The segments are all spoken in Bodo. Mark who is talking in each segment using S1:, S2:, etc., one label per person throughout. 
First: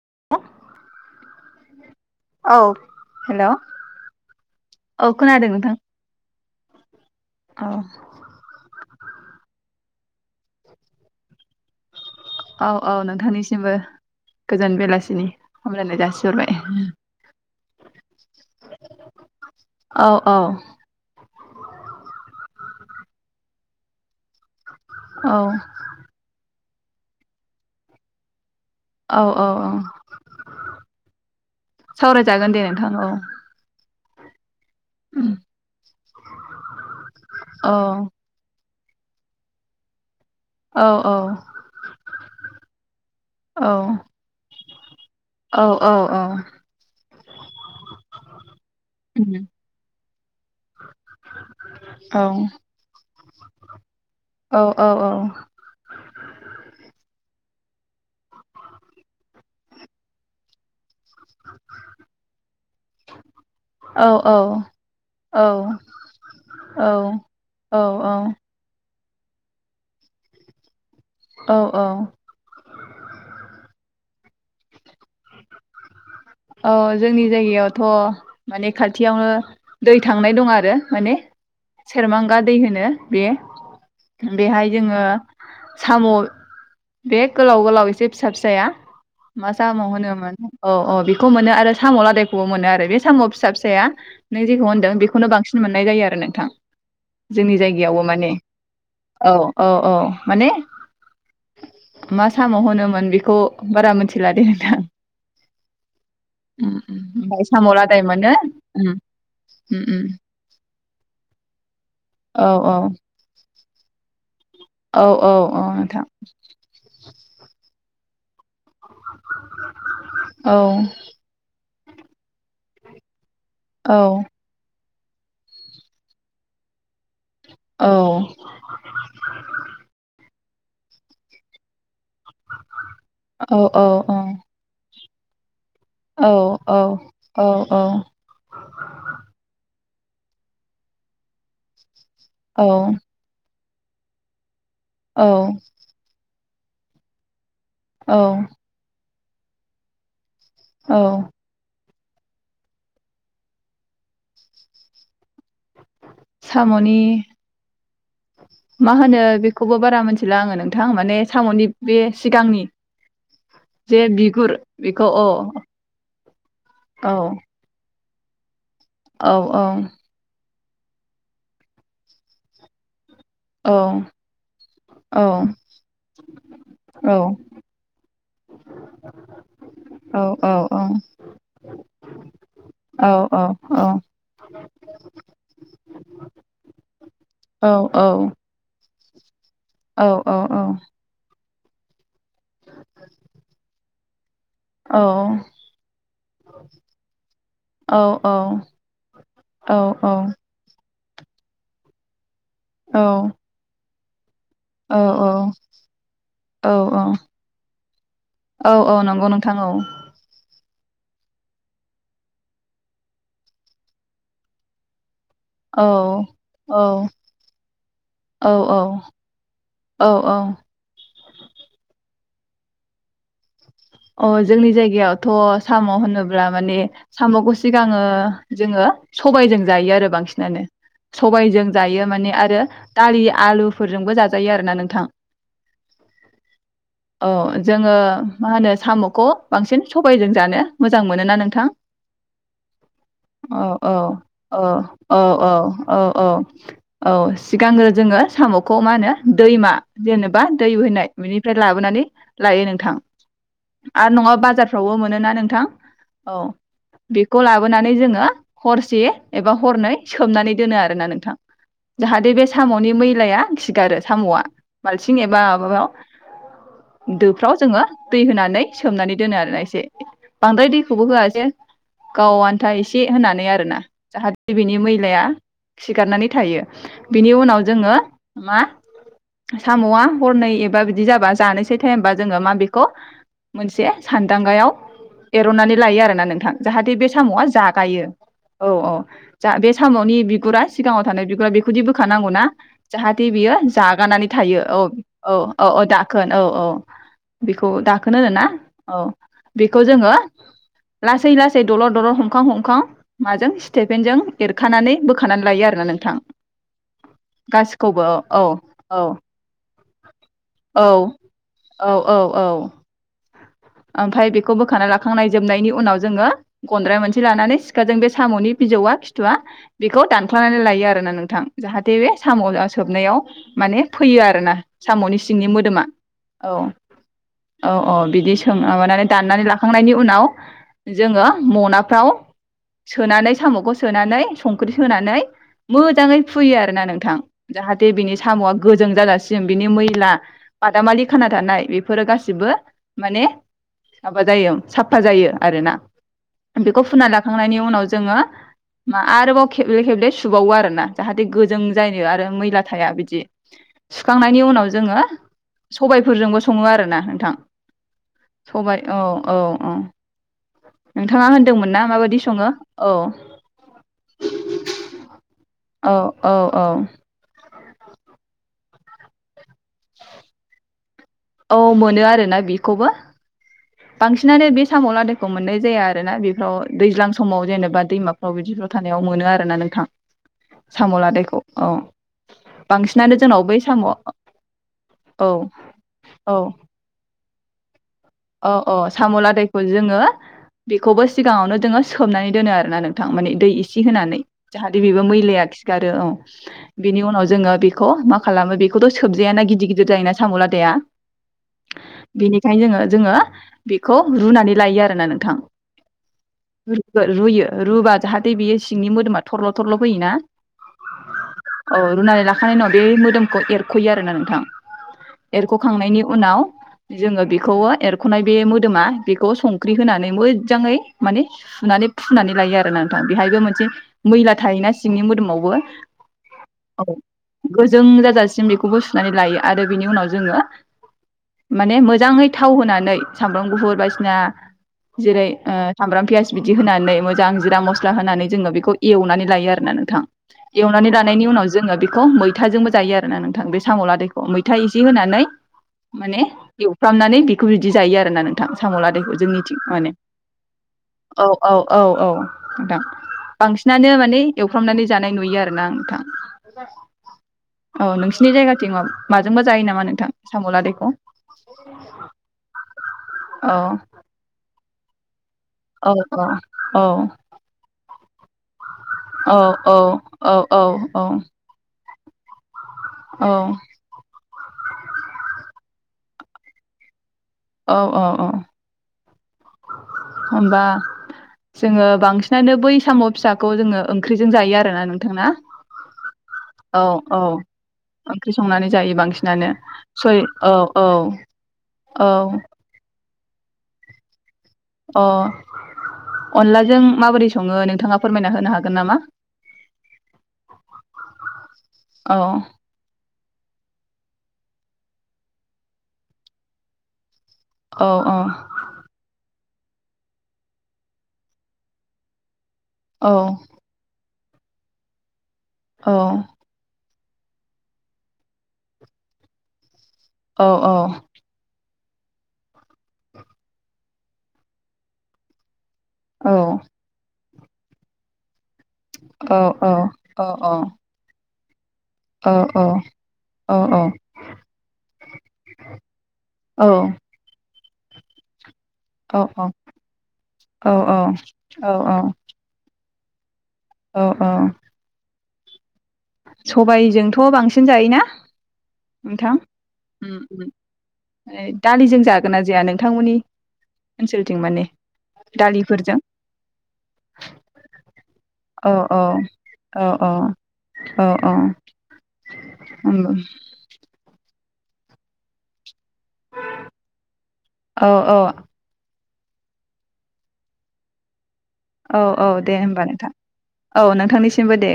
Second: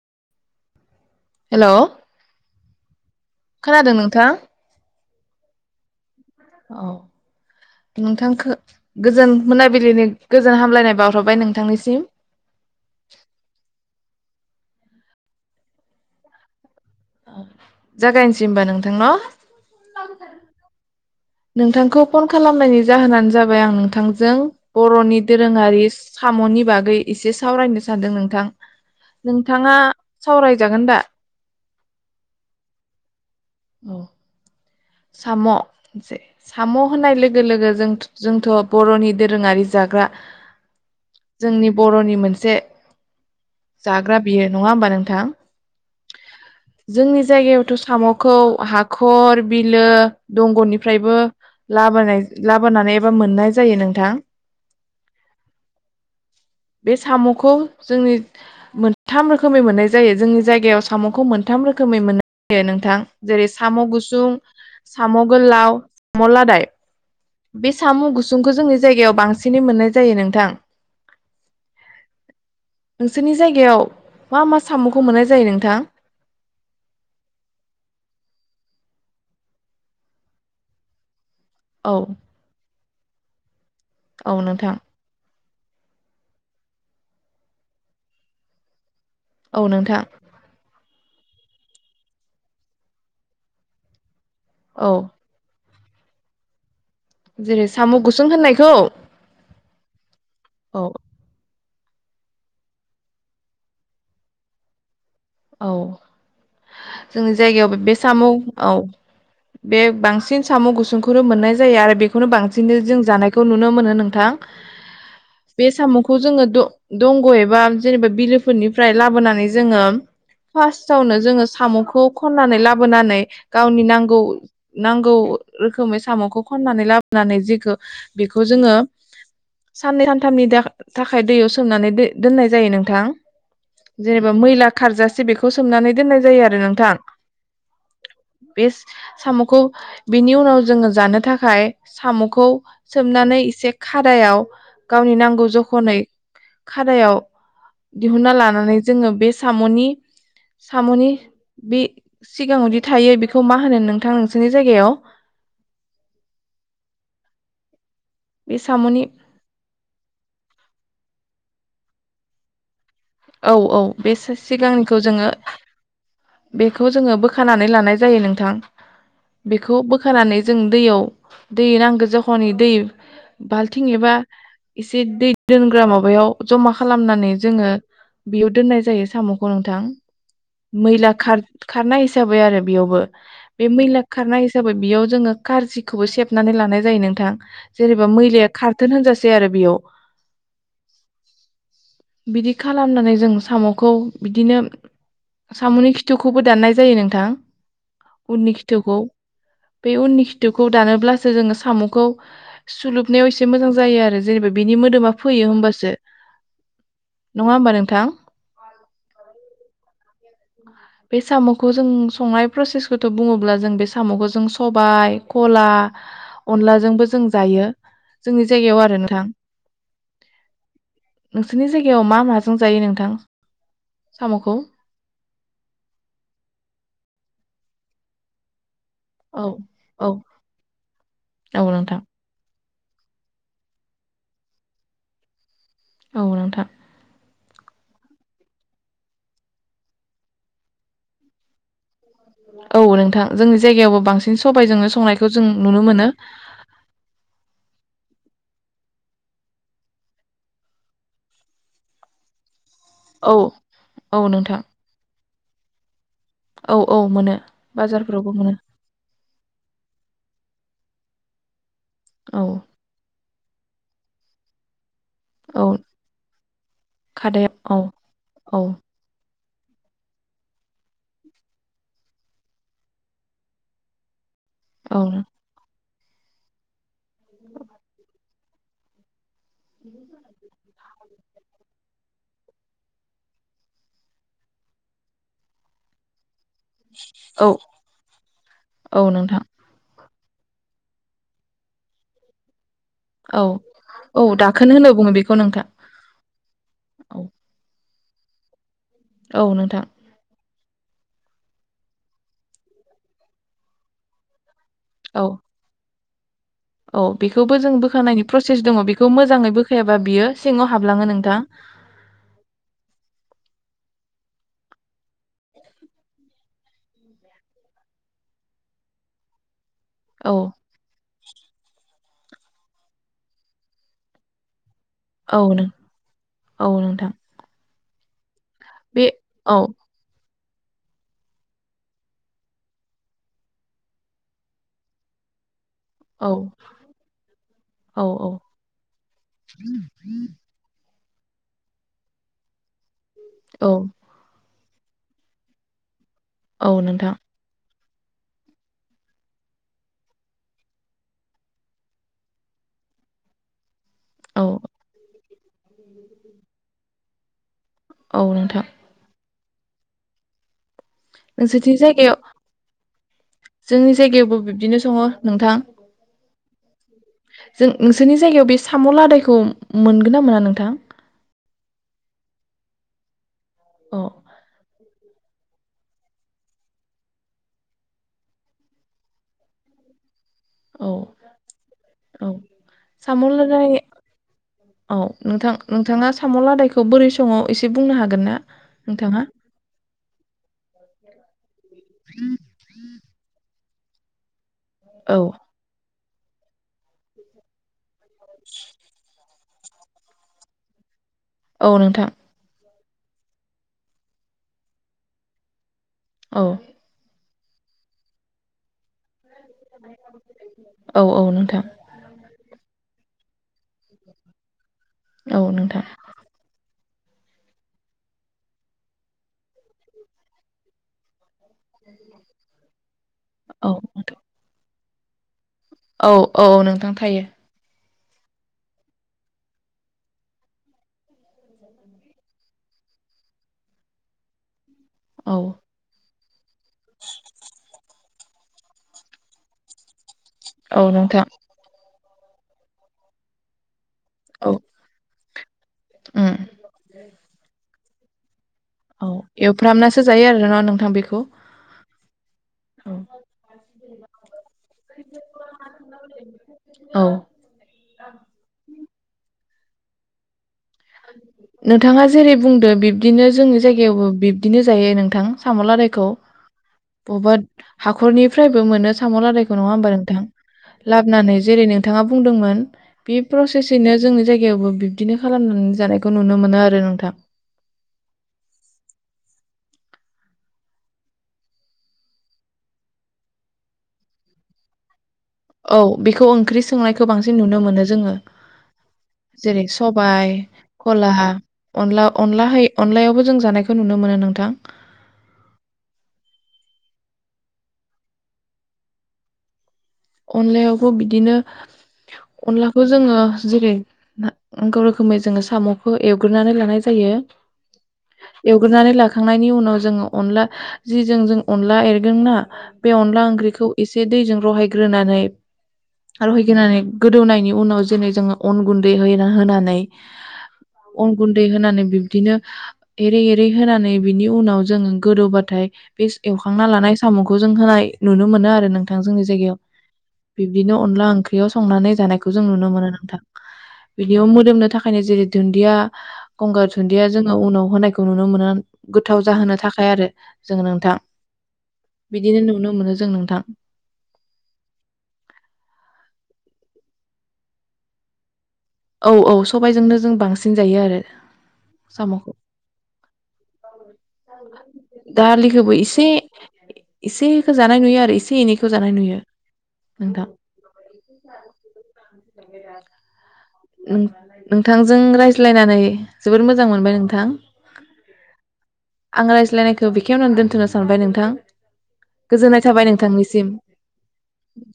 S1: [unintelligible]
S2: हेल'
S1: औ हेल'
S2: नोंथां
S1: औ खोनादों नोंथां।
S2: औ
S1: औ
S2: नोंथांखो गोजोन मोनाबिलिनि गोजोन हामलायनाय बावहरबाय नोंथांनिसिम।
S1: औ औ नोंथांनिसिमबो। गोजान बेलासिनि हमलायानाय जासिहरबाय।
S2: [inaudible] जागायनोसै होमबा नोंथां न'?
S1: औ औ
S2: नोंथांखौ फन खालामनायनि जाहोनानो जाबाय आं नोंथांजों बर'नि
S1: औ
S2: दोरोङारि साम'नि बागै एसे सावरायनो सानदों नोंथां।
S1: औ औ औ
S2: नोंथाङा सावरायजागोन दा
S1: सावरायजागोन दे नोंथां औ।
S2: औ साम' साम' होननाय लोगो लोगो
S1: औ
S2: जों जोंथ' बर'नि दोरोङारि जाग्रा
S1: औ
S2: जोंनि बर'नि मोनसे से
S1: औ
S2: जाग्रा बियो। नङा होमबा नों थां
S1: औ औ
S2: जोंनि जायायावथ' साम'खौ हाखर बिलो दंगनिफ्रायबो लाबोनाय लाबोनानै बा मोननाय जायो नोंथां।
S1: औ औ औ
S2: बे साम'खौ जोंनि मोनथाम रोखोमै मोननाय जायो जोंनि जायगायाव साम'खौ मोनथाम रोखोमै मोननाय जायो नोंथां जेरै साम' गुसुं साम'गोलाव साम'लादाय बे साम' गुसुंखौ जों जायगायाव बांसिनै मोननाय जायो नोंथां।
S1: औ औ
S2: नोंसोरनि जायगायाव मा मा साम'खौ मोननाय जायो नोंथां
S1: औ जोंनि जायगायावथ' माने खाथियावनो दै थांनाय दं आरो माने
S2: औ
S1: सेरमांगा दै होनो बे
S2: औ
S1: बेहाय
S2: नोंथां
S1: जोङो साम' बे गोलाव गोलाव एसे फिसा फिसाया मा
S2: औ
S1: सामाव
S2: नोंथां
S1: होनोन अ अ खौ मोनो आरो साम' लादायखौबो मोनो आरो बे साम' फिसा फिसाया नों जेखौ
S2: औ
S1: होनदों बेखौनो बांसिन मोननाय जायो आरो नोंथां जोंनि
S2: जेरै साम'
S1: जायगायावबो
S2: गुसुं
S1: माने
S2: होननायखौ
S1: औ औ औ माने
S2: औ
S1: मा साम होनोमोन बेखौ बारा मोनथिलादे नोंथां
S2: औ
S1: उम उम
S2: जोंनि
S1: ओमफ्राय साम'
S2: जायगायाव बे
S1: लादाय
S2: साम'
S1: मोनो
S2: औ
S1: उम
S2: बे
S1: उम उम
S2: बांसिन साम' गुसुंखौनो मोननाय जायो आरो बेखौनो
S1: औ
S2: बांसिनै जों जानायखौ नुनो मोनो नोंथां
S1: औ औ औ
S2: बे
S1: नोंथां
S2: साम'खौ जोङो दंग' एबा जेनेबा बिलोफोरनि ओमफ्राय लाबोनानै जोङो
S1: औ
S2: फासावनी जोङो साम'खौ खन्नानै लाबोनानै गावनि
S1: औ
S2: नांगौ नांगौ रोखोमै साम'खौ खननानै लाब नानै जेखौ बेखौ जोङो साननै सानथामनि दा थाखाय दैयाव सोमनानै द दोननाय जायो नोंथां
S1: औ
S2: जेनेबा मैला खारजा जे बेखौ सोमनानै दोननाय
S1: औ
S2: जायो आरो नोंथां
S1: औ
S2: बे साम'खौ बिनि उनाव जोङो जानो थाखाय साम'खौ सोमनानै एसे खादायाव गावनि
S1: औ
S2: नांगौ जखनै खादायाव दिहुनना लानानै जोङो बे सामनि
S1: औ
S2: साम'नि बे सिगाङावदि थायो बेखौ मा होनो नोंथां नोंसिनि जायगायाव?
S1: साम'नि
S2: बे
S1: मा
S2: साम'नि
S1: होनो बेखौबो बारा मिथिला आङो नोंथां। माने साम'नि बे सिगांनि
S2: औ औ
S1: जे
S2: बे सो
S1: बिगुर
S2: सिगांनिखौ
S1: बेखौ
S2: जोङो
S1: औ
S2: बेखौ
S1: औ
S2: जोङो बोखानानै लानाय जायो नोंथां।
S1: औ औ
S2: बेखौ बोखानानै जों दैयाव दै नांगौ जखनि दै
S1: औ
S2: बाल्थिं एबा एसे
S1: औ
S2: दै दोनग्रा माबायाव जमा
S1: औ
S2: खालामनानै जोङो बेयाव दोननाय जायो साम'खौ नोंथां।
S1: औ औ
S2: मैला खार खारनाय हिसाबै आरो बेयावबो
S1: औ औ
S2: बे मैला खारनाय हिसाबै बेयाव जोङो खारजिखौबो सेबनानै लानाय जायो नोंथां
S1: औ
S2: जेनेबा मैलाया खारथो होनजा से आरो बेयाव
S1: औ औ औ
S2: बिदि खालामनानै जों साम'खौ बिदिनो साम'नि कि थुखौबो दान्नाय जायो नोंथां। उननि खिथुखौ बे उननि खिथुखौ दा नोब्लासो जोङो साम'खौ सुलोबनायाव एसे मोजां जायो आरो। जेनेबा बिनि
S1: औ औ
S2: मोदोमा फैयो होमबासो
S1: औ
S2: नङा होमबा नोंथां
S1: औ औ औ नंगौ नोंथां औ। [inaudible]
S2: बे साम'खौ जों संनाय प्रसेसखौथ' बुङोब्ला जों बे साम'खौ जों सबाय कला
S1: औ औ
S2: अनलाजोंबो जों जायो। जोंनि जायगायाव आरो
S1: औ
S2: नोंथां।
S1: औ औ
S2: नोंसोरनि जायगायाव मा मा जों जायो नोंथां
S1: अ
S2: साम'खौ
S1: जोंनि जायगायावथ' साम' होनोब्ला माने साम'खौ सिगाङो जोङो
S2: औ
S1: सबायजों जायो
S2: औ
S1: आरो बांसिनानो। सबजों
S2: औ नोंथां
S1: जायो माने आरो दालि आलुफोरजोंबो जाजायो आरो ना नोंथां।
S2: औ नोंथां।
S1: औ जोङो मा होनो। साम'खौ बांसिन सबायजों जानो मोजां मोनोना नोंथां!
S2: औ नोंथां जोंनि
S1: औ औ
S2: जायगायावबो बांसिन
S1: औ
S2: सबायजोंनो
S1: औ
S2: संनायखौ जों
S1: औ
S2: नुनो
S1: औ
S2: मोनो
S1: औ औ सिगांग्रो जोङो। साम'खौ मा होनो दैमा जेनेबा दै बोहैनाय बेनिफ्राय लाबोनानै लायो नोंथां।
S2: औ
S1: आरो
S2: औ
S1: नङा
S2: नोंथां
S1: बाजारफ्रावबो मोनोना नों थां औ
S2: औ मोनो
S1: बेखौ लाबोनानै जोङो
S2: बाजारफोरावबो मोनो
S1: हरसे एबा हरनै सोमनानै दोनो आरो। ना नोंथां। जाहाथे बे
S2: औ
S1: साम'नि मैलाया गिगारो साम'आ बाल्थिं एबा
S2: औ
S1: माबायाव
S2: खादायाव
S1: दोफ्राव
S2: औ
S1: जोङो
S2: औ
S1: होनानै सोमनानै दोनो। बांद्राय दैखौबो होआ जे गाव आन्था एसे होनानै आरोना जाहाथे। नैबेनि मैलाया
S2: औ
S1: खिगारनानै थायो बिनि उनाव जोङो मा साम'आ हरनै एबा बिदि जाबा जानोसै टाइमबा जों माबेखौ खौ मोनसे सानदांगायाव एरनानै लायो आरोना नोंथां। जाहाथे बे साम'आ
S2: औ
S1: जागायो औ औ जा बे साम'नि। बिगुरा सिगाङाव थानाय बिगुरा बेखौदि बोखानांगौ ना। जाहाथे
S2: औ
S1: बियो
S2: औ
S1: जागानानै थायो
S2: दाखोन
S1: औ
S2: होनो बुङो बेखौ
S1: औ
S2: नोंथां
S1: औ औ दाखोन औ औ।
S2: औ
S1: बेखौ दाखोन होनो ना। औ बेखौ जोङो लासै लासै दलर दलर हमखां हमखां माजों स्टेफेनजों एर खानानै
S2: औ
S1: बोखानानै लायो आरोना नोंथां।
S2: औ बेखौबो जों
S1: गासिखौबो
S2: बोखानायनि
S1: औ
S2: प्रसेस दङ
S1: औ
S2: बेखौ मोजाङै बोख फैयाबा बियो सिङाव
S1: औ
S2: हाबलाङो नोंथां।
S1: ओमफाय बेखौ बोखांना लाखांनाय जोबनायनि उनाव जोङो गन्द्राय मोनसे लानानै सिखाजों बे साम'नि बिजौआ खिथुवा बेखौ
S2: औ
S1: दानख्ल'नानै लायो आरोना नोंथां जाहाथे बे साम' सोबनायाव माने फैयो आरो ना साम'नि
S2: औ
S1: सिंनि
S2: नों
S1: मोदोमा औ। औ औ बिदि माबानानै
S2: बे
S1: दाननानै
S2: औ
S1: लाखांनायनि उनाव जोङो म'नाफ्राव सोनानै साम'खौ सोनानै संख्रि होनानै मोजाङै
S2: औ
S1: फुयो आरो ना नोंथां जाहाथे
S2: औ
S1: बिनि
S2: औ
S1: साम'आ गोजों जाजासिम बिनि मैला बादामालि खाना थानाय बेफोरो गासिबो म [unintelligible]
S2: औ
S1: साफा जायो आरोना
S2: औ
S1: बेखौ फुना
S2: नोंथां
S1: लाखांनायनि उनाव जोङो मा आरोबाव खेबले खेबले सुबावो आरोना जाहाथे गोजों जायो आरो मैला थाया बिदि सुखांनायनि
S2: औ
S1: उनाव जोङो सबायफोरजोंबो सङो आरोना नों थां
S2: औ नोंथां
S1: सबाय औ औ अ नोंथाङा होन्दोंमोन
S2: नोंसोरनि
S1: ना
S2: जायगायाव
S1: माबायदि सङो औ
S2: जोंनि जायगायावबो बिब्दिनो सङो नोंथां
S1: औ औ औ
S2: जों नोंसोरनि जायगायाव बे साम' आदायखौ मोनगोन ना मोना नोंथां
S1: औ मोनो आरोना बेखौबो
S2: औ
S1: बांसिनानो बे सामलादाय मोननाय जाया आरोना बेफ्राव दैज्लां समाव जेनेबा दैमाफ्राव बिदिफ्राव थानायाव मोनो आरोना नोंथां
S2: औ
S1: साम' लादायखौ औ
S2: औ
S1: बांसिनानो
S2: साम'
S1: जोंनाव बै
S2: लादाय
S1: साम' अ औ औ
S2: संङो एसे बुंनो हागोन ना?
S1: अ अ साम'
S2: नोंथाङा
S1: लादायखौ जोङो बेखौबो सिगाङावनो जोंङो सोमनानै दोनो आरो ना नोंथां मानि दै इसे होनानै जाहाथे बेबो
S2: औ
S1: मैलाया खिगारो औ बिनि उनाव जोङो बे खौ मा खालामो बेखौथ' सोबजायाना गि दिर गिदिर जायोना साम'लादाया
S2: औ नोंथां
S1: बेनिखायनो जोङो जोङो बेखौ रुनानै लायो आरोना नोंथां।
S2: औ
S1: रु-रुयो रुबा जाहाथे बेयो सिंनि मोदोमा थरल' थरल' फैयोना
S2: औ औ नोंथां
S1: औ रुनानै लाखानाय उनाव बे मोदोम खौ एर ख'यो आरोना नोंथां।
S2: औ नोंथां
S1: एरख'खांनायनि उनाव जोङो बेखौ एरख'नाय बे मोदोमा बेखौ संख्रि होनानै मोजाङै माने सुनानै फुनानै लायो आरोना नोंथां बेहायबो मोनसे
S2: औ नोंथां
S1: मैला थायोना सिंनि मोदोमावबो
S2: औ औ नोंथां थायो।
S1: जासिम बेखौबो सुनानै लायो आरो बेनि उनाव जोङो [inaudible] माने मोजाङै थाव होनानै सामब्राम गुफुर बायदिसिना जेरै
S2: औ
S1: ओ सामब्राम पियास बिदि होनानै मोजां जिरा मस्ला होनानै जोङो बेखौ एवनानै लायो आरोना नोंथां।
S2: औ
S1: एवनानै लानायनि
S2: नोंथां
S1: उनाव जोङो बे- खौ मैथाजोंबो जायो आरो ना नोंथां बे साम'लादायखौ।
S2: औ
S1: मैथा इसे होनानै माने
S2: उम
S1: एवफ्रामनानै बि- दि जायो आरो ना नों थां
S2: औ
S1: साम'लादायखौ जोंनिंथिं माने।
S2: एवफ्रामनासो जायो आरोना नोंथां बेखौ
S1: [inaudible] औ औ औ औ नोंथां
S2: औ
S1: बांसिनानो माने एवफ्रामनानै जानाय नुयो आरोना नोंथां
S2: औ
S1: [inaudible] औ नोंसिनि जायगाथिं माजोंबा जायो ना- मा नोंथां साम'लादाय-
S2: [inaudible] नोंथाङा जेरै बुं- दो बि- दिनो
S1: औ
S2: जोंनि जायगायावबो बिबदिनो जायो नोंथां।
S1: औ
S2: साम'लादायखौ
S1: औ औ
S2: बबा हा- हाखरनिफ्रायबो मोनो
S1: औ
S2: साम'लादखौ नङा
S1: औ
S2: होम्बा नोंथां
S1: औ
S2: लाबनानै जेरैनो नोंथाङा बुंदोंमोन बे
S1: औ
S2: प्रसेसयैनो जोंनि जाय गायावबो बिब्दिनो खालामनानै जानायखौ नुनो मोनो आरो नोंथां
S1: औ औ औ [inaudible] होनबा जोङो बांसिनानो बै साम' फिसाखौ जोङो ओंख्रिजों जायो आरोना नों
S2: औ बेखौ ओंख्रि सोंनायखौ
S1: औ
S2: बांसिन नुनो मोनो जोङो
S1: ओंख्रि संनानै जायो
S2: [inaudible]
S1: बांसिनानो
S2: जेरै
S1: सय
S2: सबाय
S1: औ औ
S2: खरला अनला
S1: औ
S2: अनला है अन लायावबो जों जानायखौ नुनो मोनो नोंथां
S1: ओ अनलाजों माबोरै सङो नोंथाङा फोरमायना होनो हागोन नामा?
S2: अनलायावबो बिदिनो
S1: औ
S2: अनलाखौ जोङो जेरै गाव रोखोमै जोङो साम'खौ एवग्रोनानै लानाय जायो
S1: औ औ
S2: एवग्रोनानै लाखांनायनि उना औ जोङो अनला जिजों जों अनला एरगोन ना बे
S1: औ
S2: अनला ओंख्रिखौ एसे बे दैजों रहाय ग्रोनानै
S1: औ
S2: आरो हैगोनानै गोदोहोनायनि उनाव जेनै जोङो अन गुन्दै हैना होनानै।
S1: औ औ
S2: अन गुन्दै होनानै। बिब्दिनो एरै एरै होनानै बिनि उनाव जों गोदौबाथाय। बेस
S1: औ
S2: एवखांना लानाय साम' खौ जों होनाय नुनो मोनो आरो। नोंथां जोंनि
S1: औ
S2: जायगायाव।
S1: औ ओ ओ।
S2: बिब्दिनो अनला ओंख्रियाव संनानै जानायखौ जों नुनो मोनो नोंथां।
S1: औ
S2: बिदियाव मोदोमनो थाखायनो जेरै दुन्दिया गंगार दुन्दिया जोङो उनाव होननायखौ नुनो मोनो। गोथाव जाहोनो थाखाय आरो जों
S1: औ
S2: नोंथां। बिदिनो नुनो मोनो जों‌। जों नोंथां‌।
S1: औ औ। सबायजोंथ' बांसिन जायोना?
S2: औ औ
S1: नोंथां?
S2: सबायजोंनो जों
S1: उम उम
S2: बांसिन जायो आरो
S1: ओइ दालिजों जागोन
S2: साम'खौ
S1: ना जाया नोंथांमोननि ओनसोलथिं माने
S2: दालिखौबो
S1: दालिफोरजों
S2: एसे एसेखौ जानाय नुयो आरो एसे
S1: औ
S2: एनैखौ जानाय नुयो नोंथां।
S1: अ' अ' नंगौ।
S2: उम। नोंथांजों रायज्लायनानै जोबोर मोजां मोनबाय नोंथां।
S1: औ
S2: आं रायज्लायनायखौ बेखेवनो दोन्थ'नो सानबाय नोंथां।
S1: औ औ दे
S2: गोजोननाय
S1: होमबा
S2: थाबाय
S1: नोंथां
S2: नोंथांनिसिम
S1: औ नोंथांनिसिमबो दे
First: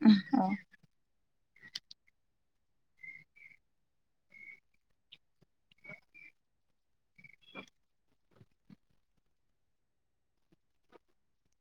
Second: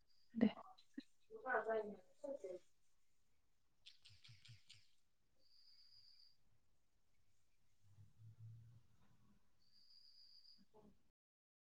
S1: उम
S2: दे
S1: औ।